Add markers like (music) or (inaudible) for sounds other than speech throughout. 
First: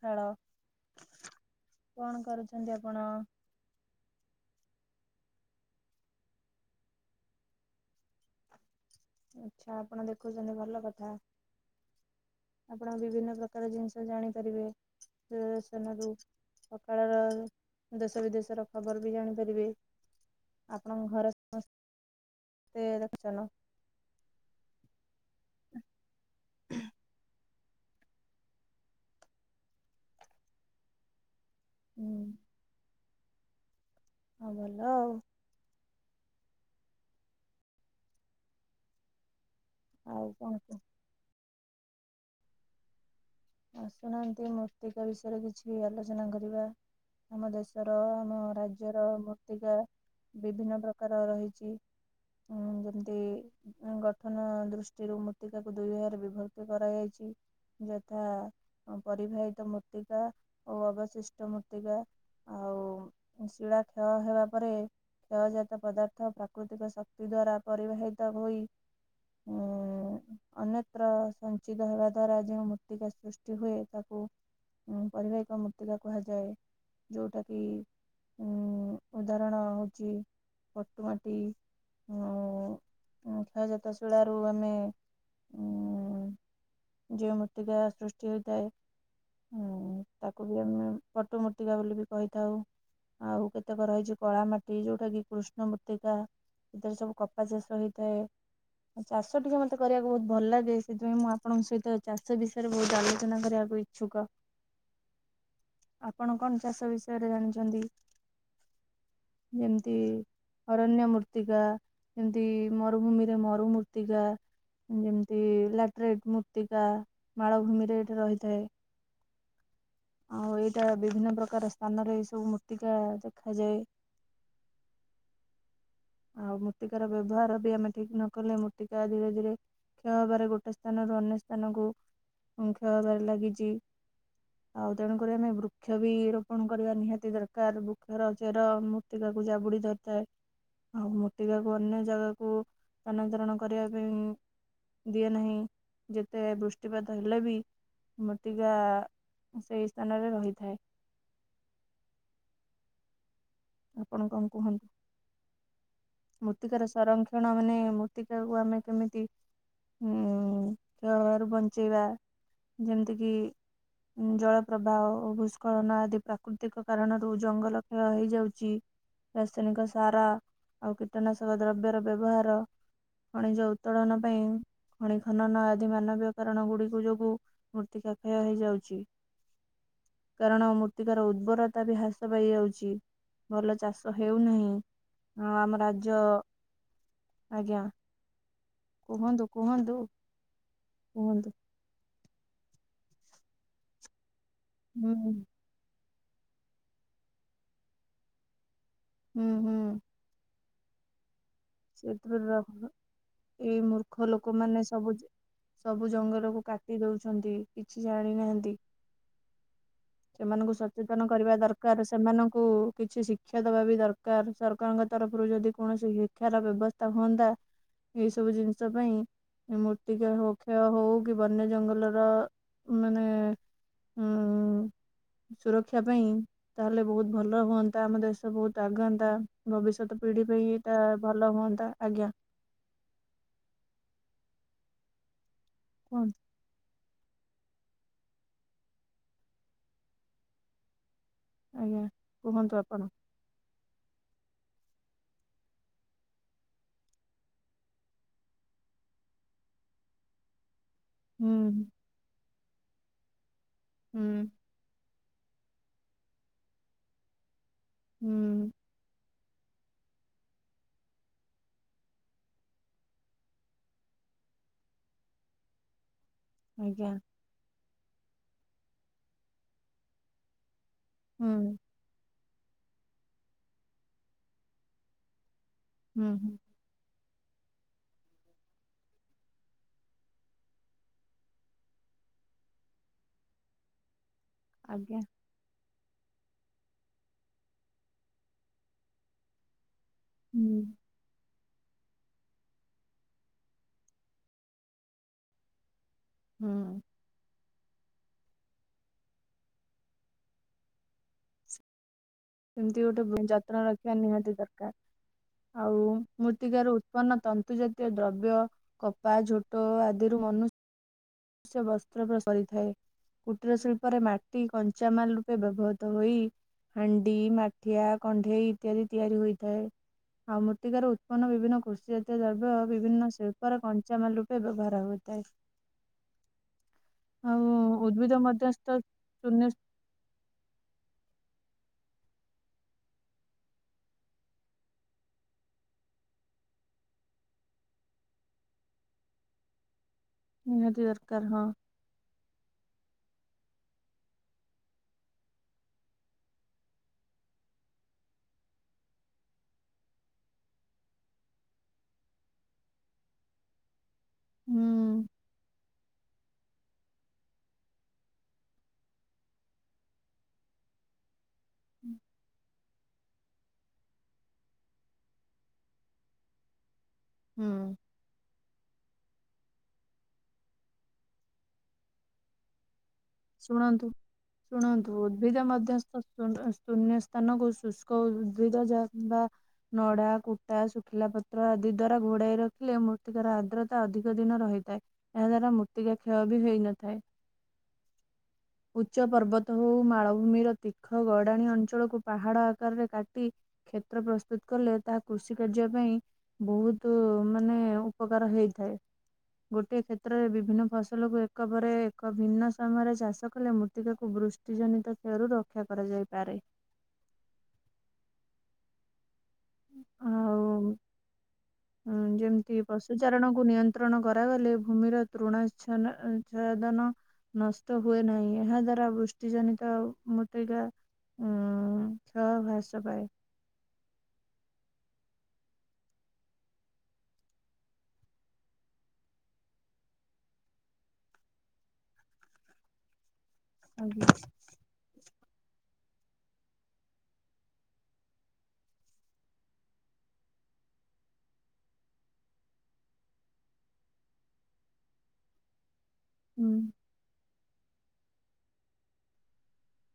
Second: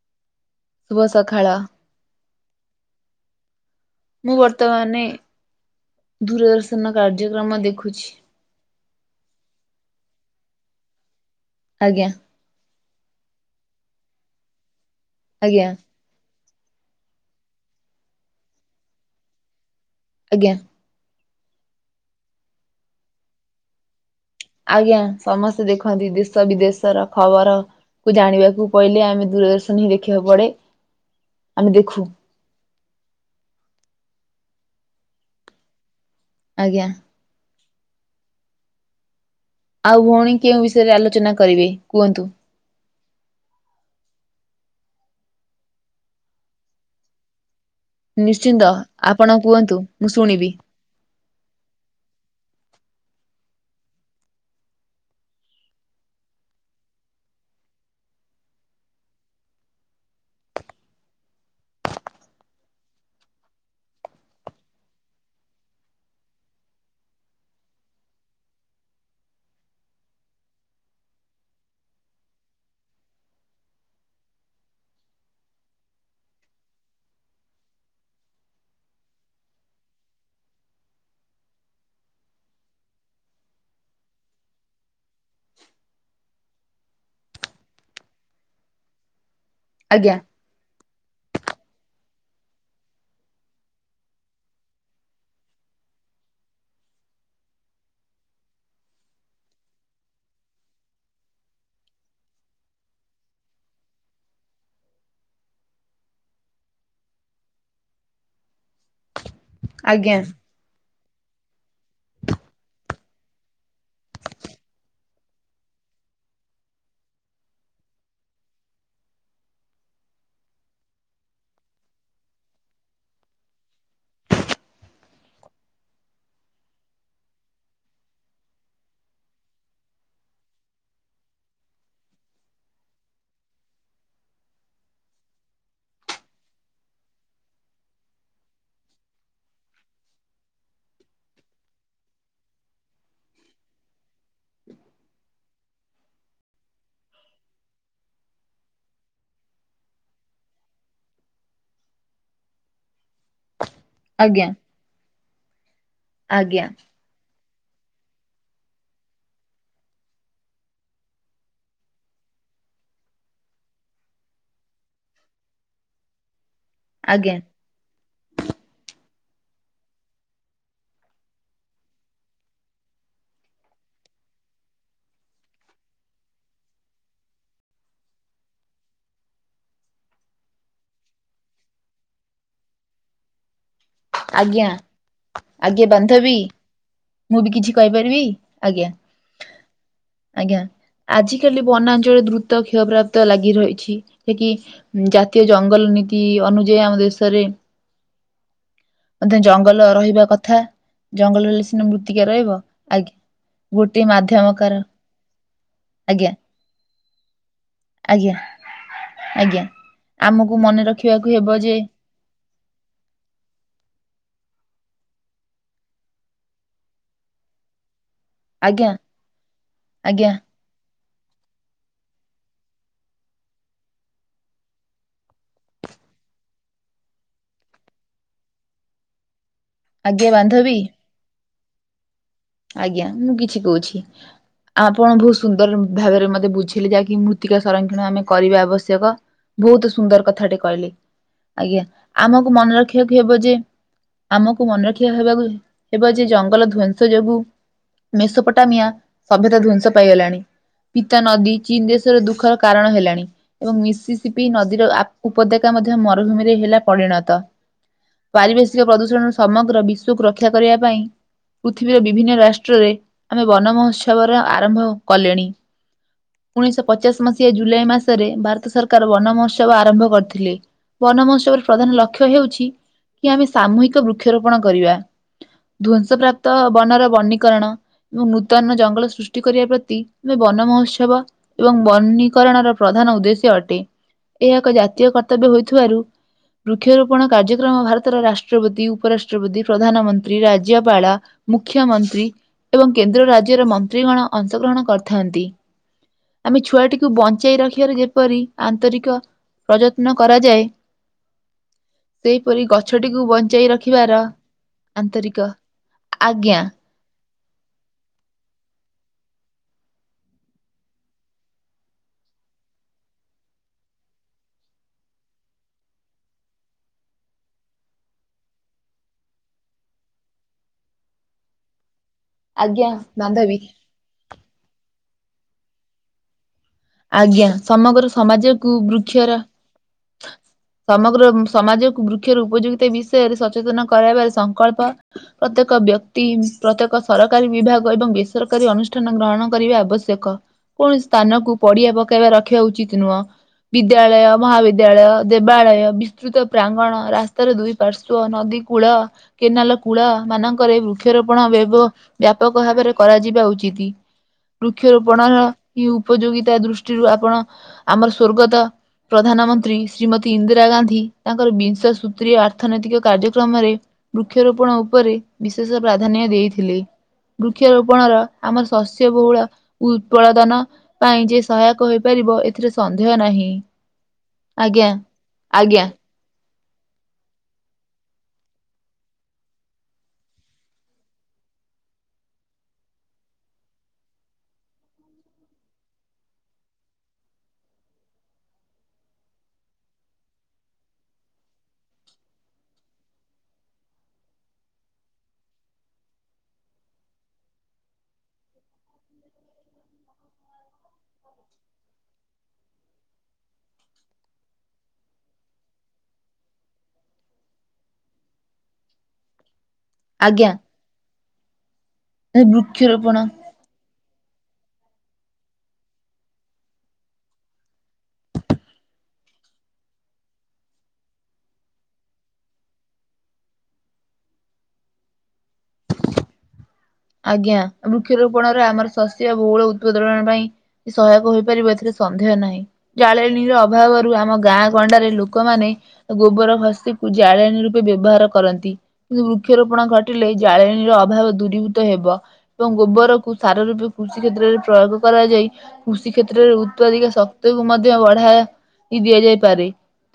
ଖେଳ ଶୁଭ ସଖାଳ। କରୁଛନ୍ତି ଆପଣ? ମୁଁ ବର୍ତ୍ତମାନେ ଦୂରଦର୍ଶନ କାର୍ଯ୍ୟକ୍ରମ ଦେଖୁଛି। ଆଚ୍ଛା ଆପଣ ଦେଖୁଚନ୍ତି ଭଲ କଥା। ଆଜ୍ଞା। ଆପଣ ବିଭିନ୍ନ ପ୍ରକାର ଜିନିଷ ଜାଣିପାରିବେ ଆଜ୍ଞା ଦୂରଦର୍ଶନରୁୁ। ସକାଳର ଦେଶ ବିଦେଶର ଖବର ବି ଜାଣିପାରିବେ। ଆଜ୍ଞା। ଆପଣଙ୍କ ଘର ସମସ୍ତେ ଦେଖୁଛନ? ଆଜ୍ଞା ସମସ୍ତେ ଦେଖନ୍ତି ଦେଶ ବିଦେଶର ଖବର। କୁ ଜାଣିବାକୁ ପଇଲେ ଆମେ ଦୂରଦର୍ଶନ ହିଁ ଦେଖିବାକୁ ପଡେ। ଆମେ ଦେଖୁ। ହୁଁ ହଁ ଭଲ ଆଉ। ଆଜ୍ଞା। ଆଉ ଭଉଣୀ କଣ କେଉଁ କୁହ ବିଷୟରେ ଆଲୋଚନା କରିବେ କୁହନ୍ତୁ? ଆସୁ ନାହାନ୍ତି ମର୍ତ୍ତିକା ବିଷୟରେ କିଛି ଆଲୋଚନା କରିବା। ଆମ ଦେଶର ଆମ ନିଶ୍ଚିନ୍ତ ରାଜ୍ୟର ଆପଣ କୁହନ୍ତୁ ମୂର୍ତ୍ତିକା ମୁଁ ଶୁଣିବି ବିଭିନ୍ନ ପ୍ରକାର ରହିଚି। ହଁ ଯେମତି ଗଠନ ଦୃଷ୍ଟିରୁ ମୃତ୍ତିକାକୁ ଦୁଇ ଭାଗରେ ବିଭକ୍ତି କରାଯାଇଛି। ଯ ଥା ଅଁ, ପରିବାହିତ ମୃର୍ତ୍ତିକା ଓ ଅବଶିଷ୍ଟ ମୂର୍ତ୍ତିକା। ଆଉ ଶିଳା କ୍ଷୟ ହେବା ପରେ କ୍ଷୟଜାତ ପଦାର୍ଥ ପ୍ରାକୃତିକ ଶକ୍ତି ଦ୍ଵାରା ପରିବାହିତ ହୋଇ ଉଁ, ଅନ୍ୟତ୍ର ସଞ୍ଚିତ ହେବା ଦ୍ଵାରା ଯେଉଁ ତିକା ସୃଷ୍ଟି ହୁଏ ତାକୁ ଉଁ, ପରିବାହିକ ମୂର୍ତ୍ତିକା କୁହାଯାଏ ଯୋଉଟା କି ଉଁ, ଉଦାହରଣ ହଉଚି ପଟୁ ମାଟି। ଅଁ, ଅଁ, କ୍ଷୟଜାତ ଶିଳାରୁ ଆମେ ଉଁ, ଯେଉଁ ମୂର୍ତ୍ତିକା ସୃଷ୍ଟି ହୋଇଥାଏ ହୁଁ ଆଜ୍ଞା। ତାକୁ ବି ଆମେ ପଟୁ ମୂର୍ତ୍ତିକା ବୋଲି ବି କହିଥାଉ। ଆଉ କେତେକ ରହିଚି କଳା ମାଟି ଯୋଉଟା କି କୃଷ୍ଣ ମୂର୍ତ୍ତିକା। ଏଥିରେ ସବୁ କପା ଚାଷ ହେଇଥାଏ। ଚାଷ ଟିକେ ମତେ କରିବାକୁ ବହୁତ ଭଲ ଲାଗେ ସେଥିପାଇଁ ମୁଁ ଆପଣଙ୍କ ସହିତ ଚାଷ ସେ ବିଷୟରେ ବହୁତ ଆଲୋଚନା କରିବାକୁ ଇଚ୍ଛୁକ। ଆପଣ କଣ ଚାଷ ବିଷୟରେ ଜାଣିଛନ୍ତି? ଯେମିତି ଆଜ୍ଞା ଅରଣ୍ୟ ମୂର୍ତ୍ତିକା ଏମତି ମରୁଭୂମିରେ ମରୁ ମୂର୍ତ୍ତିକା। ଯେମିତି ଲାଟରେଟ୍ ମୂର୍ତ୍ତିକା ମାଳଭୂମି ରେ ଏଇଠି ରହିଥାଏ। ଆଉ ଏଇଟା ବିଭିନ୍ନ ପ୍ରକାର ସ୍ଥାନରେ ଏଇ ସବୁ ମୂର୍ତ୍ତିକା ଦେଖାଯାଏ। ଆଉ ମୂର୍ତ୍ତିକାର ବ୍ୟବହାର ବି ଆମେ ଠିକ ନକଲେ ମୃତ୍ତିକା ଧୀରେ ଧୀରେ କ୍ଷୟ ହବାରେ ଗୋଟେ ସ୍ଥାନରୁ ଅନ୍ୟ ସ୍ଥାନକୁ ଅଁ, କ୍ଷୟ ହବାରେ ଲାଗିଚି। ଆଉ ତେଣୁକରି ଆମେ ବୃକ୍ଷ ବି ରୋପଣ କରିବା ନିହାତି ଦରକାର। ବୃକ୍ଷର ଚେର ମୁ ତିକା କୁ ଜାବୁଡି ଧରିଥାଏ। ଆଉ ମୃର୍ତିକାକୁ ଅନ୍ୟ ଜାଗାକୁ ସ୍ଥାନାନ୍ତରଣ କରିବା ପାଇଁ ଦିଏ ନାହିଁ। ଯେତେ ବୃଷ୍ଟିପାତ ହେଲେ ବି ମୃତ୍ତିକା ସେଇ ସ୍ଥାନରେ ରହିଥାଏ। ଆପଣ ଆଜ୍ଞା କଣ କୁହନ୍ତୁ ଆଜ୍ଞା ମୃତ୍ତିକାର ସଂରକ୍ଷ ନାଇଁ ମାନେ ମୃତ୍ତିକାକୁ ଆମେ କେମିତି ହଁ କ୍ଷୟହାବାରୁ ବଞ୍ଚେଇବା ଯେମିତିକି ଜଳ ପ୍ରବାହ ଭୂସ୍କଳନ ଆଦି ପ୍ରାକୃତିକ କାରଣରୁ ଆଜ୍ଞା ଜଙ୍ଗଲ କ୍ଷୟ ହେଇଯାଉଛି। ରାସାୟନିକ ସାର ଆଉ କୀଟନାଶକ ଦ୍ରବ୍ୟର ବ୍ୟବହାର। ଖଣିଜ ଉତ୍ତୋଳନ ପାଇଁ। ଖଣି ଖନନ ଆଦି ମାନବୀୟ କାରଣ ଗୁଡିକ ଯୋଗୁ ମୂର୍ତ୍ତିକାକ୍ଷୟ ହେଇଯାଉଛି। କାରଣ ମୃତ୍ତିକାର ଉର୍ବରତା ବି ହ୍ରାସ ପାଇଯାଉଛି। ଭଲ ଚାଷ ଆଜ୍ଞା ହେଉନାହିଁ ହଁ ଆମ ଆଜ୍ଞା ରାଜ୍ୟ। ବାନ୍ଧବୀ ମୁଁ ବି କିଛି ଆଜ୍ଞା କହିପାରିବି ଆଜ୍ଞା କୁହନ୍ତୁ କୁହନ୍ତୁ ଆଜ୍ଞା। କୁହନ୍ତୁ। ଆଜିକାଲି ବନାଞ୍ଚଳରେ ଦୃତ କ୍ଷ୍ୟପ୍ରାପ୍ତ ଲାଗି ରହିଛି ସେକି ହୁଁ ଜାତୀୟ ଜ ଜଙ୍ଗଲ ନୀତି ଅନୁଯାୟୀ ଆମ ଦେଶରେ। ଅଧେ ହୁଁ ଜଙ୍ଗଲ ହୁଁ। ରହିବା କଥା ଜଙ୍ଗଲ ରହିଲେ ସିନା ମୃତ୍ତିକା ସେଥିରେ ରହିବ ଆଜ୍ଞା। ଏଇ ଗୋଟେ ମୂର୍ଖ ମାଧ୍ୟମ କାର ଲୋକମାନେ ସବୁ ସବୁ ଆଜ୍ଞା ଜଙ୍ଗଲକୁ କାଟି ଦଉଛନ୍ତି। କିଛି ଆଜ୍ଞା ଜାଣିନାହାନ୍ତି ଆଜ୍ଞା। ଆମକୁ ସେମାନଙ୍କୁ ମନେ ରଖିବାକୁ ସଚେତନ ହେବ କରିବା ଯେ ଦରକାର। ସେମାନଙ୍କୁ କିଛି ଶିକ୍ଷା ଦବା ବି ଦରକାର ସରକାରଙ୍କ ତରଫରୁ ଯଦି କୌଣସି ଶିକ୍ଷାର ବ୍ୟବସ୍ଥା ହୁଅନ୍ତା ଏଇ ସବୁ ଆଜ୍ଞା ଜିନିଷ ପାଇଁ ଆଜ୍ଞା ମୃତ୍ତିକା ହୋ କ୍ଷୟ ହଉ କି ବନ୍ୟ ଜଙ୍ଗଲର ମାନେ ଉଁ ହୁଁ। ସୁରକ୍ଷା ପାଇଁ ତାହେଲେ ବହୁତ ଭଲ ହୁଅନ୍ତା ଆମ ଦେଶ ବହୁତ ଆଗନ୍ତା। ଭବିଷ୍ୟତ ଆଜ୍ଞା ପିଢି ପାଇଁ ବାନ୍ଧବୀ ଏଇଟା ଭଲ ହୁଅନ୍ତା ଆଜ୍ଞା। ଆଜ୍ଞା ମୁଁ କିଛି କହୁଛି ଆପଣ ବହୁତ ସୁନ୍ଦର ଭାବରେ କୁହନ୍ତୁ ମତେ ବୁଝି ଯାଇକି ମୃତ୍ତିକା ସଂରକ୍ଷଣ ଆମେ କରିବା ଆବଶ୍ୟକ ବହୁତ ସୁନ୍ଦର କଥାଟେ କହିଲେ। ଆଜ୍ଞା ଆମକୁ ମନେ କୁହନ୍ତୁ ଆପଣ ରଖିବାକୁ ହେବ ଯେ। ଆମକୁ ମନେ ରଖିବା ହେବାକୁ ହେବ ଯେ ଜଙ୍ଗଲ ଧ୍ଵଂସ ଯୋଗୁ। ମେସୋପୋଟାମିଆ ସଭ୍ୟତା ଧ୍ଵଂସ ପାଇଗଲାଣି ପିତା ନଦୀ ହୁଁ ଚୀନରେ ସେରା ଦୁଃଖର କାରଣ ହେଲାଣି ଏବଂ ମିଶି ହୁଁ ସିିପି ନଦୀ। ନଦୀ ଉପତ୍ୟକା ମଧ୍ୟ ମରୁଭୂମିରେ ହେଲା ପରିଣତ ହୁଁ ପାରିବେଶିକ ପ୍ରଦୂଷଣ ସମଗ୍ର ବିଶ୍ଵକୁ ରକ୍ଷା କରିବା ପାଇଁ ପୃଥିବୀର ବିପ ବିଭିନ୍ନ ରାଷ୍ଟ୍ରରେ ଆମେ ବନ ମହୋତ୍ସବର ଆରମ୍ଭ କଲେଣି। ଉଣେଇଶହ ଆଜ୍ଞା ପଚାଶ ମସିହା ଜୁଲାଇ ମାସରେ ଭାରତ ସରକାର ବନ ମହୋତ୍ସବ ଆରମ୍ଭ କରିଥିଲେ। ବନ ହୁଁ ମହୋତ୍ସବର ପ୍ରଧାନ ଲକ୍ଷ୍ୟ ହେଉଛି କି ଆମେ ସାମୋହିକ ବୃକ୍ଷରୋପଣ କରିବା। ଧ୍ଵଂସ ହୁଁ ହୁଁ ପ୍ରାପ୍ତ ବନର ବନିକରନ। ଏବଂ ନୂତନ ଜଙ୍ଗଲ ସୃଷ୍ଟି କରିବା ପ୍ରତି ଆମେ ବନ ମହୋତ୍ସବ ଏବଂ ବନୀକରଣର ପ୍ରଧାନ ଉଦେଶ୍ୟ ଅଟେ। ଏହା ଏକ ଜାତୀୟ ଆଜ୍ଞା କର୍ତ୍ତବ୍ୟ ହୋଇଥିବାରୁ ବୃକ୍ଷରୋପଣ କାର୍ଯ୍ୟକ୍ରମ ଭାରତର ରାଷ୍ଟ୍ରପତି ଉପରାଷ୍ଟ ରାଷ୍ଟ୍ରପତି ପ୍ରଧାନମନ୍ତ୍ରୀ ହୁଁ ରାଜ୍ୟପାଳ ମୁଖ୍ୟମନ୍ତ୍ରୀ ଏବଂ କେନ୍ଦ୍ର ରାଜ୍ୟର ମନ୍ତ୍ରୀଗଣ ଅଂଶଗ୍ରହଣ କରିଥାନ୍ତି। ଆମେ ହୁଁ ଛୁଆଟିକୁ ବଞ୍ଚେଇ ରଖିବାର ଯେପରି ଆନ୍ତରିକ ପ୍ରଯତ୍ନ କରାଯାଏ। ସେହିପରି ସେମିତି ଗଛଟିକୁ ଗୋଟେ ବ- ବଞ୍ଚେଇ ଯତ୍ନ ରଖିବା ରଖିବାର ନିହାତି ଦରକାର ଆନ୍ତରିକ। ଆଉ ଆଜ୍ଞା, ମୃତ୍ତିକାର ଉ ଉତ୍ପନ ତନ୍ତୁ ଜାତୀୟ ଦ୍ରବ୍ୟ କପା ଝୋଟ ଆଦିରୁ ମନୁ ସେ ବସ୍ତ୍ର ପ୍ରସାରିଥାଏ। କୁଟୀର ଶିଳ୍ପରେ ମାଟି କଞ୍ଚାମାଲ ରୂପେ ବ୍ୟବହୃତ ହୋଇ। ହାଣ୍ଡି ମାଠିଆ କଣ୍ଢେଇ ଇତ୍ୟାଦି ତିଆରି ହୋଇଥାଏ। ଆଉ ମୃତ୍ତିକାରୁ ଉତ୍ପନ୍ନ ବିଭିନ୍ନ କୃଷି ଯାତ୍ୟ ଦ୍ରବ୍ୟ ଆଜ୍ଞା ବିଭିନ୍ନ ବାନ୍ଧବୀ। ଶିଳ୍ପର କଞ୍ଚାମାଲ ରୂପେ ବ୍ୟବହାର ହୋଇଥାଏ। ଆଜ୍ଞା ଆଉ ସମଗ୍ର ଉଦ୍ଭିଦ ସମାଜକୁ ମଧ୍ୟସ୍ଥ ବୃକ୍ଷର ଶୂନ୍ୟ (inaudible) ସମଗ୍ର ସମାଜକୁ ବୃକ୍ଷର ଉପଯୋଗିତା ବିଷୟରେ ସଚେତନ କରାଇବାରେ ସଂକଳ୍ପ ପ୍ରତ୍ୟେକ ବ୍ୟକ୍ତି ପ୍ରତ୍ୟେକ ସରକାରୀ ବିଭାଗ ଏବଂ ବେସରକାରୀ ଅନୁଷ୍ଠାନ ଗ୍ରହଣ କରିବା ଆବଶ୍ୟକ ନିହାତି କୌଣସି ଦରକାର ସ୍ଥାନକୁ ହଁ ପଡିଆ ପକେଇବା ରଖିବା ଉଚିତ ନୁହଁ ବିଦ୍ୟାଳୟ ମହାବିଦ୍ ବିଦ୍ୟାଳୟ ଦେବାଳୟ ବିସ୍ତୃତ ପ୍ରାଙ୍ଗଣ ରାସ୍ତାର ଦୁଇ ପାର୍ଶ୍ଵ ନଦୀ କୂଳ କେନାଲ କୂଳ ମାନଙ୍କରେ ବୃକ୍ଷରୋପଣ ବ୍ୟବ ବ୍ୟାପକ ଭାବରେ କରାଯିବା ଉଚିତ ହୁଁ ବୃକ୍ଷରୋପଣର ଏ ଉପଯୋଗିତା ଦୃଷ୍ଟିରୁ ଆପଣ ଆମର ସ୍ଵର୍ଗତ ପ୍ରଧାନମନ ତ୍ରି ଶ୍ରୀମତୀ ଇନ୍ଦିରା ଗାନ୍ଧୀ ତାଙ୍କର ବିଂଶ ସୂତ୍ରୀୟ ଆର୍ଥନୈତିକ କାର୍ଯ୍ୟକ୍ରମରେ ବୃକ୍ଷରୋପଣ ଉପରେ ବିଶେଷ ପ୍ରାଧାନ୍ୟ ଦେଇଥିଲେ ହୁଁ ବୃକ୍ଷରୋପଣର ଆମର ଶସ୍ୟ ବହୁଳ ଉତ୍ପଳଦନ ପାଇଁ ଯେ ସହାୟକ ହୋଇପାରିବ ଏଥିରେ ସନ୍ଦେହ ନାହିଁ। ଶୁଣନ୍ତୁ ଆଜ୍ଞା, ଶୁଣନ୍ତୁ ଉଦ୍ଭିଦ ଆଜ୍ଞା, ମଧ୍ୟସ୍ଥ ତୁଣ୍ଡ ସ୍ତୁନ୍ୟ ସ୍ତାନକୁ ଶୁଷ୍କ ଉଦ୍‌ଭିଦ ଯା ବା ନଡ଼ା କୁଟା ଶୁଖିଲା ପତ୍ର ଆଦି ଦ୍ଵାରା ଘୋଡ଼ାଇ ରଖିଲେ ମୃର୍ତିକର ଆର୍ଦ୍ରତା ଅଧିକ ଦିନ ରହିଥାଏ। ଏହା ଦ୍ଵାରା ମୃତ୍ତିକା କ୍ଷୟ ବି ହେଇନଥାଏ ଉଚ୍ଚ ପର୍ବତ ହଉ ମାଳଭୂମିର ତୀର୍ଖ ଗଡ଼ାଣିଆ ଅଞ୍ଚଳକୁ ପାହାଡ ଆକାରରେ କାଟି କ୍ଷେତ୍ର ପ୍ରସ୍ତୁତ କଲେ ତାହା କୃଷି କାର୍ଯ୍ୟ ପାଇଁ ବୋହୁତ ମାନେ ଉପକାର ହେଇଥାଏ। ଗୋଟିଏ କ୍ଷେତ୍ରରେ ବିଭିନ୍ନ ଫସଲକୁ ଏକ ପରେ ଏକ ଭିନ୍ନ ଠିକ୍ ସମୟରେ ଚାଷ କଲେ ମୃତ୍ତିକାକୁ ବୃଷ୍ଟିଜନିତ କ୍ଷୟରୁ ରକ୍ଷା କରାଯାଇପାରେ। ହୁଁ (inaudible) ଆଜ୍ଞା। ଓ ହଁ ଯେମତି ବୃକ୍ଷରୋପଣ ପଶୁଚାରଣ କୁ ନିୟନ୍ତ୍ରଣ କରାଗଲେ ଭୂମିର ତୃଣାଛନ୍ ଛଦନ ନଷ୍ଟ ହୁଏ ନାହିଁ ଏହା ଦ୍ଵାରା ବୃଷ୍ଟି ଜନିତ ମୃତ୍ତିକା ଉଁ ଉଞ୍ଚ ଭାଷ ପାଏ। ଆଜ୍ଞା ବୃକ୍ଷରୋପଣରେ ଆମର ଶସ୍ୟ ବୋହୁଳ ଉତ୍ପଦଳନ ପାଇଁ ସହାୟକ ହୋଇପାରିବ ଏଥିରେ ସନ୍ଦେହ ନାହିଁ ଜାଳେଣୀର ଅଭାବରୁ ଆଜ୍ଞା। ଆମ ଗାଁ ଗଣ୍ଡାରେ ଲୋକ। ଲୋକମାନେ ଗୋବର ଘସିକୁ ଜାଳେଣୀ ରୂପେ ବ୍ୟବହାର କରନ୍ତି। କୁ ବୃକ୍ଷରୋପଣ ଘଟିଲେ ଜାଳେଣୀର ଅଭାବ ଦୂରୀଭୂତ୍ କୃତ ହେବ ଏବଂ ଗୋବରକୁ ସାର ରୂପେ କୃଷି କ୍ଷେତ୍ରରେ ପ୍ରୟୋଗ କରାଯାଇ କୃଷି କ୍ଷେତ୍ରରେ ହୁଁ ଉତ୍ପାଦିକ ଶକ୍ତିକୁ ମଧ୍ୟ ବଢାଇ ଦିଆଯାଇପାରେ।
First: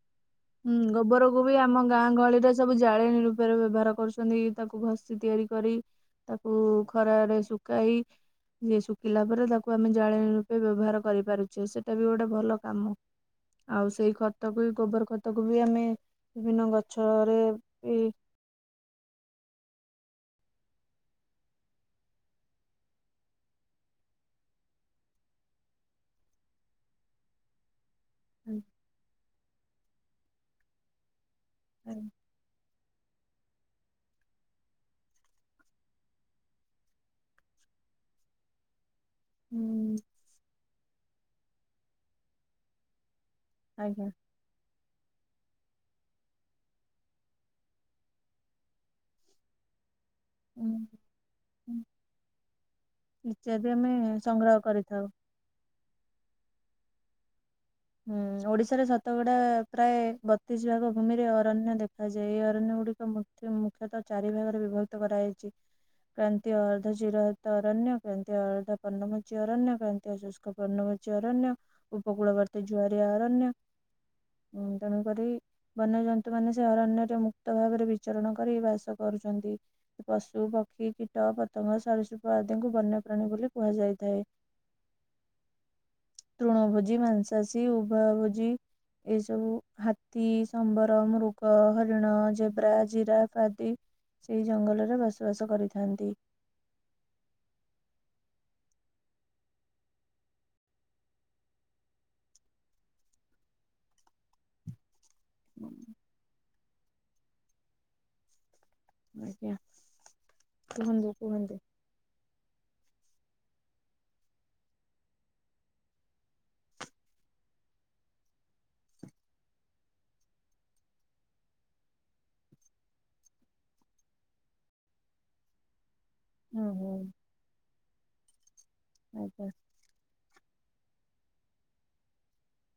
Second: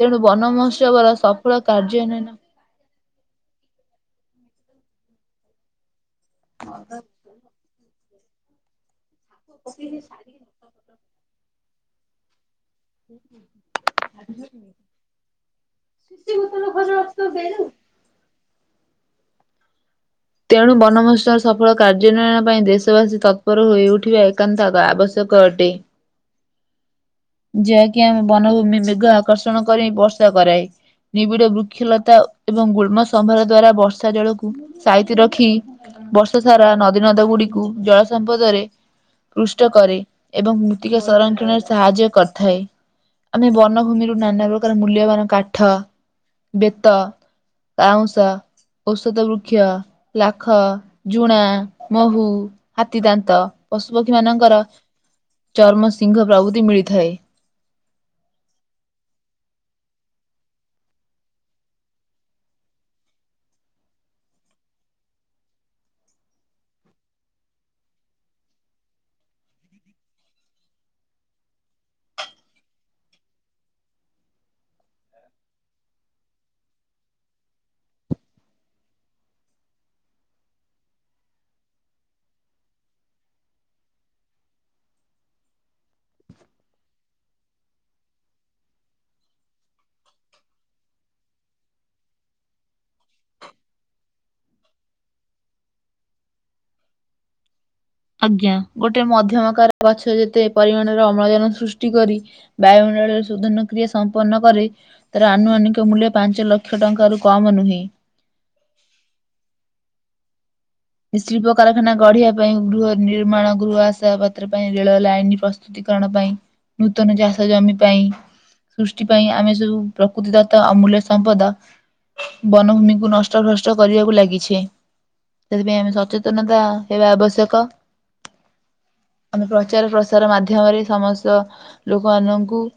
ତେଣୁ ବନ ହୁଁ ମହୋତ୍ସବର ଗୋବରକୁ ବି ସଫଳ ଆମ କାର୍ଯ୍ ଗାଁ ଉନ୍ନୟନ ଗହଳିରେ ସବୁ ଜାଳେଣୀ ରୂପରେ ବ୍ୟବହାର କରୁଛନ୍ତି ତାକୁ ଘଷି ତିଆରି କରି ତାକୁ ଖରାରେ ଶୁଖାଇ ଶୁଖିଲା ପରେ ତାକୁ ଆମେ ଜାଳେଣି ରୁ ବେ ବ୍ୟବହାର କରିପାରୁଛେ ସେଇଟା ବି ଗୋଟେ ଭଲ କାମ ଆଉ ସେଇ ଖତକୁ ଗୋବର ଖତ ତାକୁ ବି ଆମେ ବିଭିନ୍ନ ଗଛରେ ବି ତେଣୁ ବନମହତ୍ସର ସଫଳ କାର୍ଯଉନ୍ୱୟନ ପାଇଁ ଦେଶବାସୀ ତତ୍ପର ହୋଇଉଠିବା ଏକାନ୍ତ ଆବଶ୍ୟକ ଅଟେ। (inaudible) ଯାହାକି ଆମେ ବନଭୂମି ମେଘ ଆକର୍ଷଣ କରି ବର୍ଷା କରାଏ ନିବିଡ ବୃ ବୃକ୍ଷ୍ୟଲତା ଏବଂ ଗୁଳ୍ମ ସମ୍ଭାର ଦ୍ଵାରା ବର୍ଷା ଜଳକୁ ସାଇତି ରଖି ବର୍ଷ ସାରା ନଦୀ ନଦ ଗୁଡ଼ିକୁ ଜଳ ସମ୍ପଦରେ ପୃଷ୍ଟ କରେ ଏବଂ ମୃତ୍ତିକା ସଂରକ୍ଷଣରେ ସାହାଯ୍ୟ କରିଥାଏ। ଆମେ ବନଭୂମି ଆଜ୍ଞା। ରୁ ନାନା ର ଙ୍କର୍ ମୂଲ୍ୟବାନ କାଠ ବେତ ବାଉଁଶ ଔଷଧ ବୃ ବୃକ୍ଷ୍ୟ, ଲାଖ, ଉଁ ଝୁଣା, ମହୁ ହାତୀ ଦାନ୍ତ ଇତ୍ୟାଦି ଆମେ ପଶୁପକ୍ଷୀ ସଂଗ୍ରହ ମାନଙ୍କର କରିଥାଉ। ଚର୍ମ ସିଂହ ପ୍ରଭୃତି ମିଳିଥାଏ। ହୁଁ ଓଡିଶାରେ ଶତକଡା ପ୍ରାୟ ବତିଶ ଭାଗ ଭୂମିରେ ଅରଣ୍ୟ ଦେଖାଯାଏ ଏଇ ଅରଣ୍ୟ ଗୁଡିକ ମୁଁ ଏ ମୁଖ୍ୟତଃ ଚାରି ଭାଗରେ ବିଭକ୍ତ କରାଯାଇଛି। କ୍ରାନ୍ତୀୟ ଅର୍ଦ୍ଧ ଚିର ହରିତ୍ ଅରଣ୍ୟ କ୍ରାନ୍ତିୀୟ ଅର୍ଧ ପର୍ଣ୍ଣ ମୋଚି ଅରଣ୍ୟ କ୍ରାନ୍ତୟ ସୁଷ୍କ ପର୍ଣ୍ଣମୋଚୀ ଅରଣ୍ୟ ଉପକୂଳବର୍ତ୍ତୀ ଜ୍ୱାଆରିଆ ଅରଣ୍ୟ। ହୁଁ ତେଣୁକରି। ବନ୍ୟଜନ୍ତୁ ମାନେ ସେ ଅରଣ୍ୟରେ ମୁକ୍ତ ଭାବରେ ବିଚରଣ କରି ବାସ କରୁଛନ୍ତି। ପଶୁ, ପକ୍ଷୀ, କୀଟ, ପତଙ୍ଗ, ସରୀସୃପ ଆଦିଙ୍କୁ ବନ୍ୟପ୍ରାଣୀ ବୋଲି କୁହାଯାଇଥାଏ। ତୃଣଭୋଜି ମାଂସାଶୀ ଉଭୟଭୋଜି ଏସବୁ ହାତୀ, ସମ୍ବର, ମୃଗ, ହରିଣ, ଜେବ୍ରା, ଜିରାଫ୍ ଆଦି ସେଇ ଜଙ୍ଗଲରେ ବସବାସ କରିଥାନ୍ତି। ଆଜ୍ଞା ଗୋଟେ ମଧ୍ୟମକାର ଗଛ ଯେତେ ପରିମାଣରେ ଅମ୍ଳଜାନ ସୃଷ୍ଟି କରି। ବାୟୁମଣ୍ଡଳରେ ଶୋଧନ କ୍ରିୟା ସମ୍ପନ୍ନ କରେ। ତାର ଆନୁମାନିକ ମୂଲ୍ୟ ପାଞ୍ଚ ଲକ୍ଷ ଟଙ୍କାରୁ କମ୍ ନୁହେଁ। ଆଜ୍ଞା କୁହନ୍ତୁ ନି (inaudible) କୁହନ୍ତୁ ଶି୍ପକାର ନା ଗଢିବା ପାଇଁ ଗୃହ ନିର୍ମାଣ ଗୃହ ଆଶା ପତ୍ର ପାଇଁ ରେଳ ଲାଇନ ପ୍ରସ୍ତୁତିକରଣ ପାଇଁ। ନୂତନ ଚାଷ ଜମି ପାଇଁ ସୃଷ୍ଟି ପାଇଁ ଆମେ ସବୁ ପ୍ରକୃତି ଦତ୍ ଅମୂଲ୍ୟ ସମ୍ପଦ। ବନଭୂମିକୁ ନଷ୍ଟ ଭ୍ରଷ୍ଟ କରିବାକୁ ଲାଗିଛି। ସେଥିପାଇଁ ଆମେ ସଚେତନତା ହୁଁ ହୁଁ ହେବା ଆବଶ୍ୟକ। ଆଜ୍ଞା ଆମେ ପ୍ରଚାର ତାର ମାଧ୍ୟମରେ ସମସ୍ତ ଲୋକମାନଙ୍କୁ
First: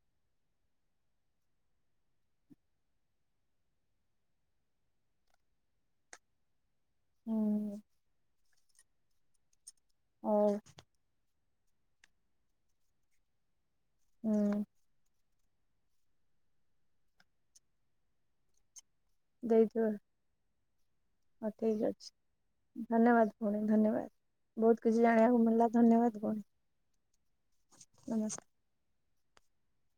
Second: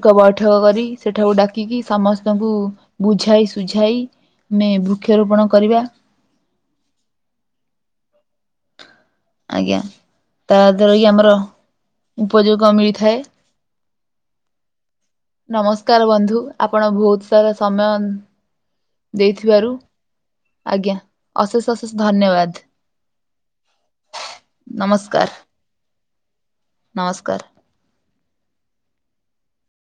ଏକ ବୈଠକ କରି ସେଠାକୁ ଡାକିକି ସମସ୍ତଙ୍କୁ ବୁଝାଇ ସୁୁଝାଇ ଆମେ ବୃକ୍ଷରୋପଣ କରିବା। ହୁଁ ଆଜ୍ଞା ହଉ ତା ଦ୍ବାରା କି ଆମର ଉପଯୋଗ ମିଳିଥାଏ। ହୁଁ ନମସ୍କାର ବନ୍ଧୁ ଆପଣ ବହୁତ ସାରା ସମୟ ଦେଇଥିବାରୁ। ଆଜ୍ଞା ହଁ ଅଶେଷ ଠିକ ଅଶେଷ ଅଛି। ଧନ୍ୟବାଦ ଧନ୍ୟବାଦ ଭଉଣୀ ଧନ୍ୟବାଦ। ବହୁତ କିଛି ନମସ୍କାର ଜାଣିବାକୁ ମଳିଲା ଧନ୍ୟବାଦ ଭଉଣୀ। ନମସ୍କାର। ନମସ୍କାର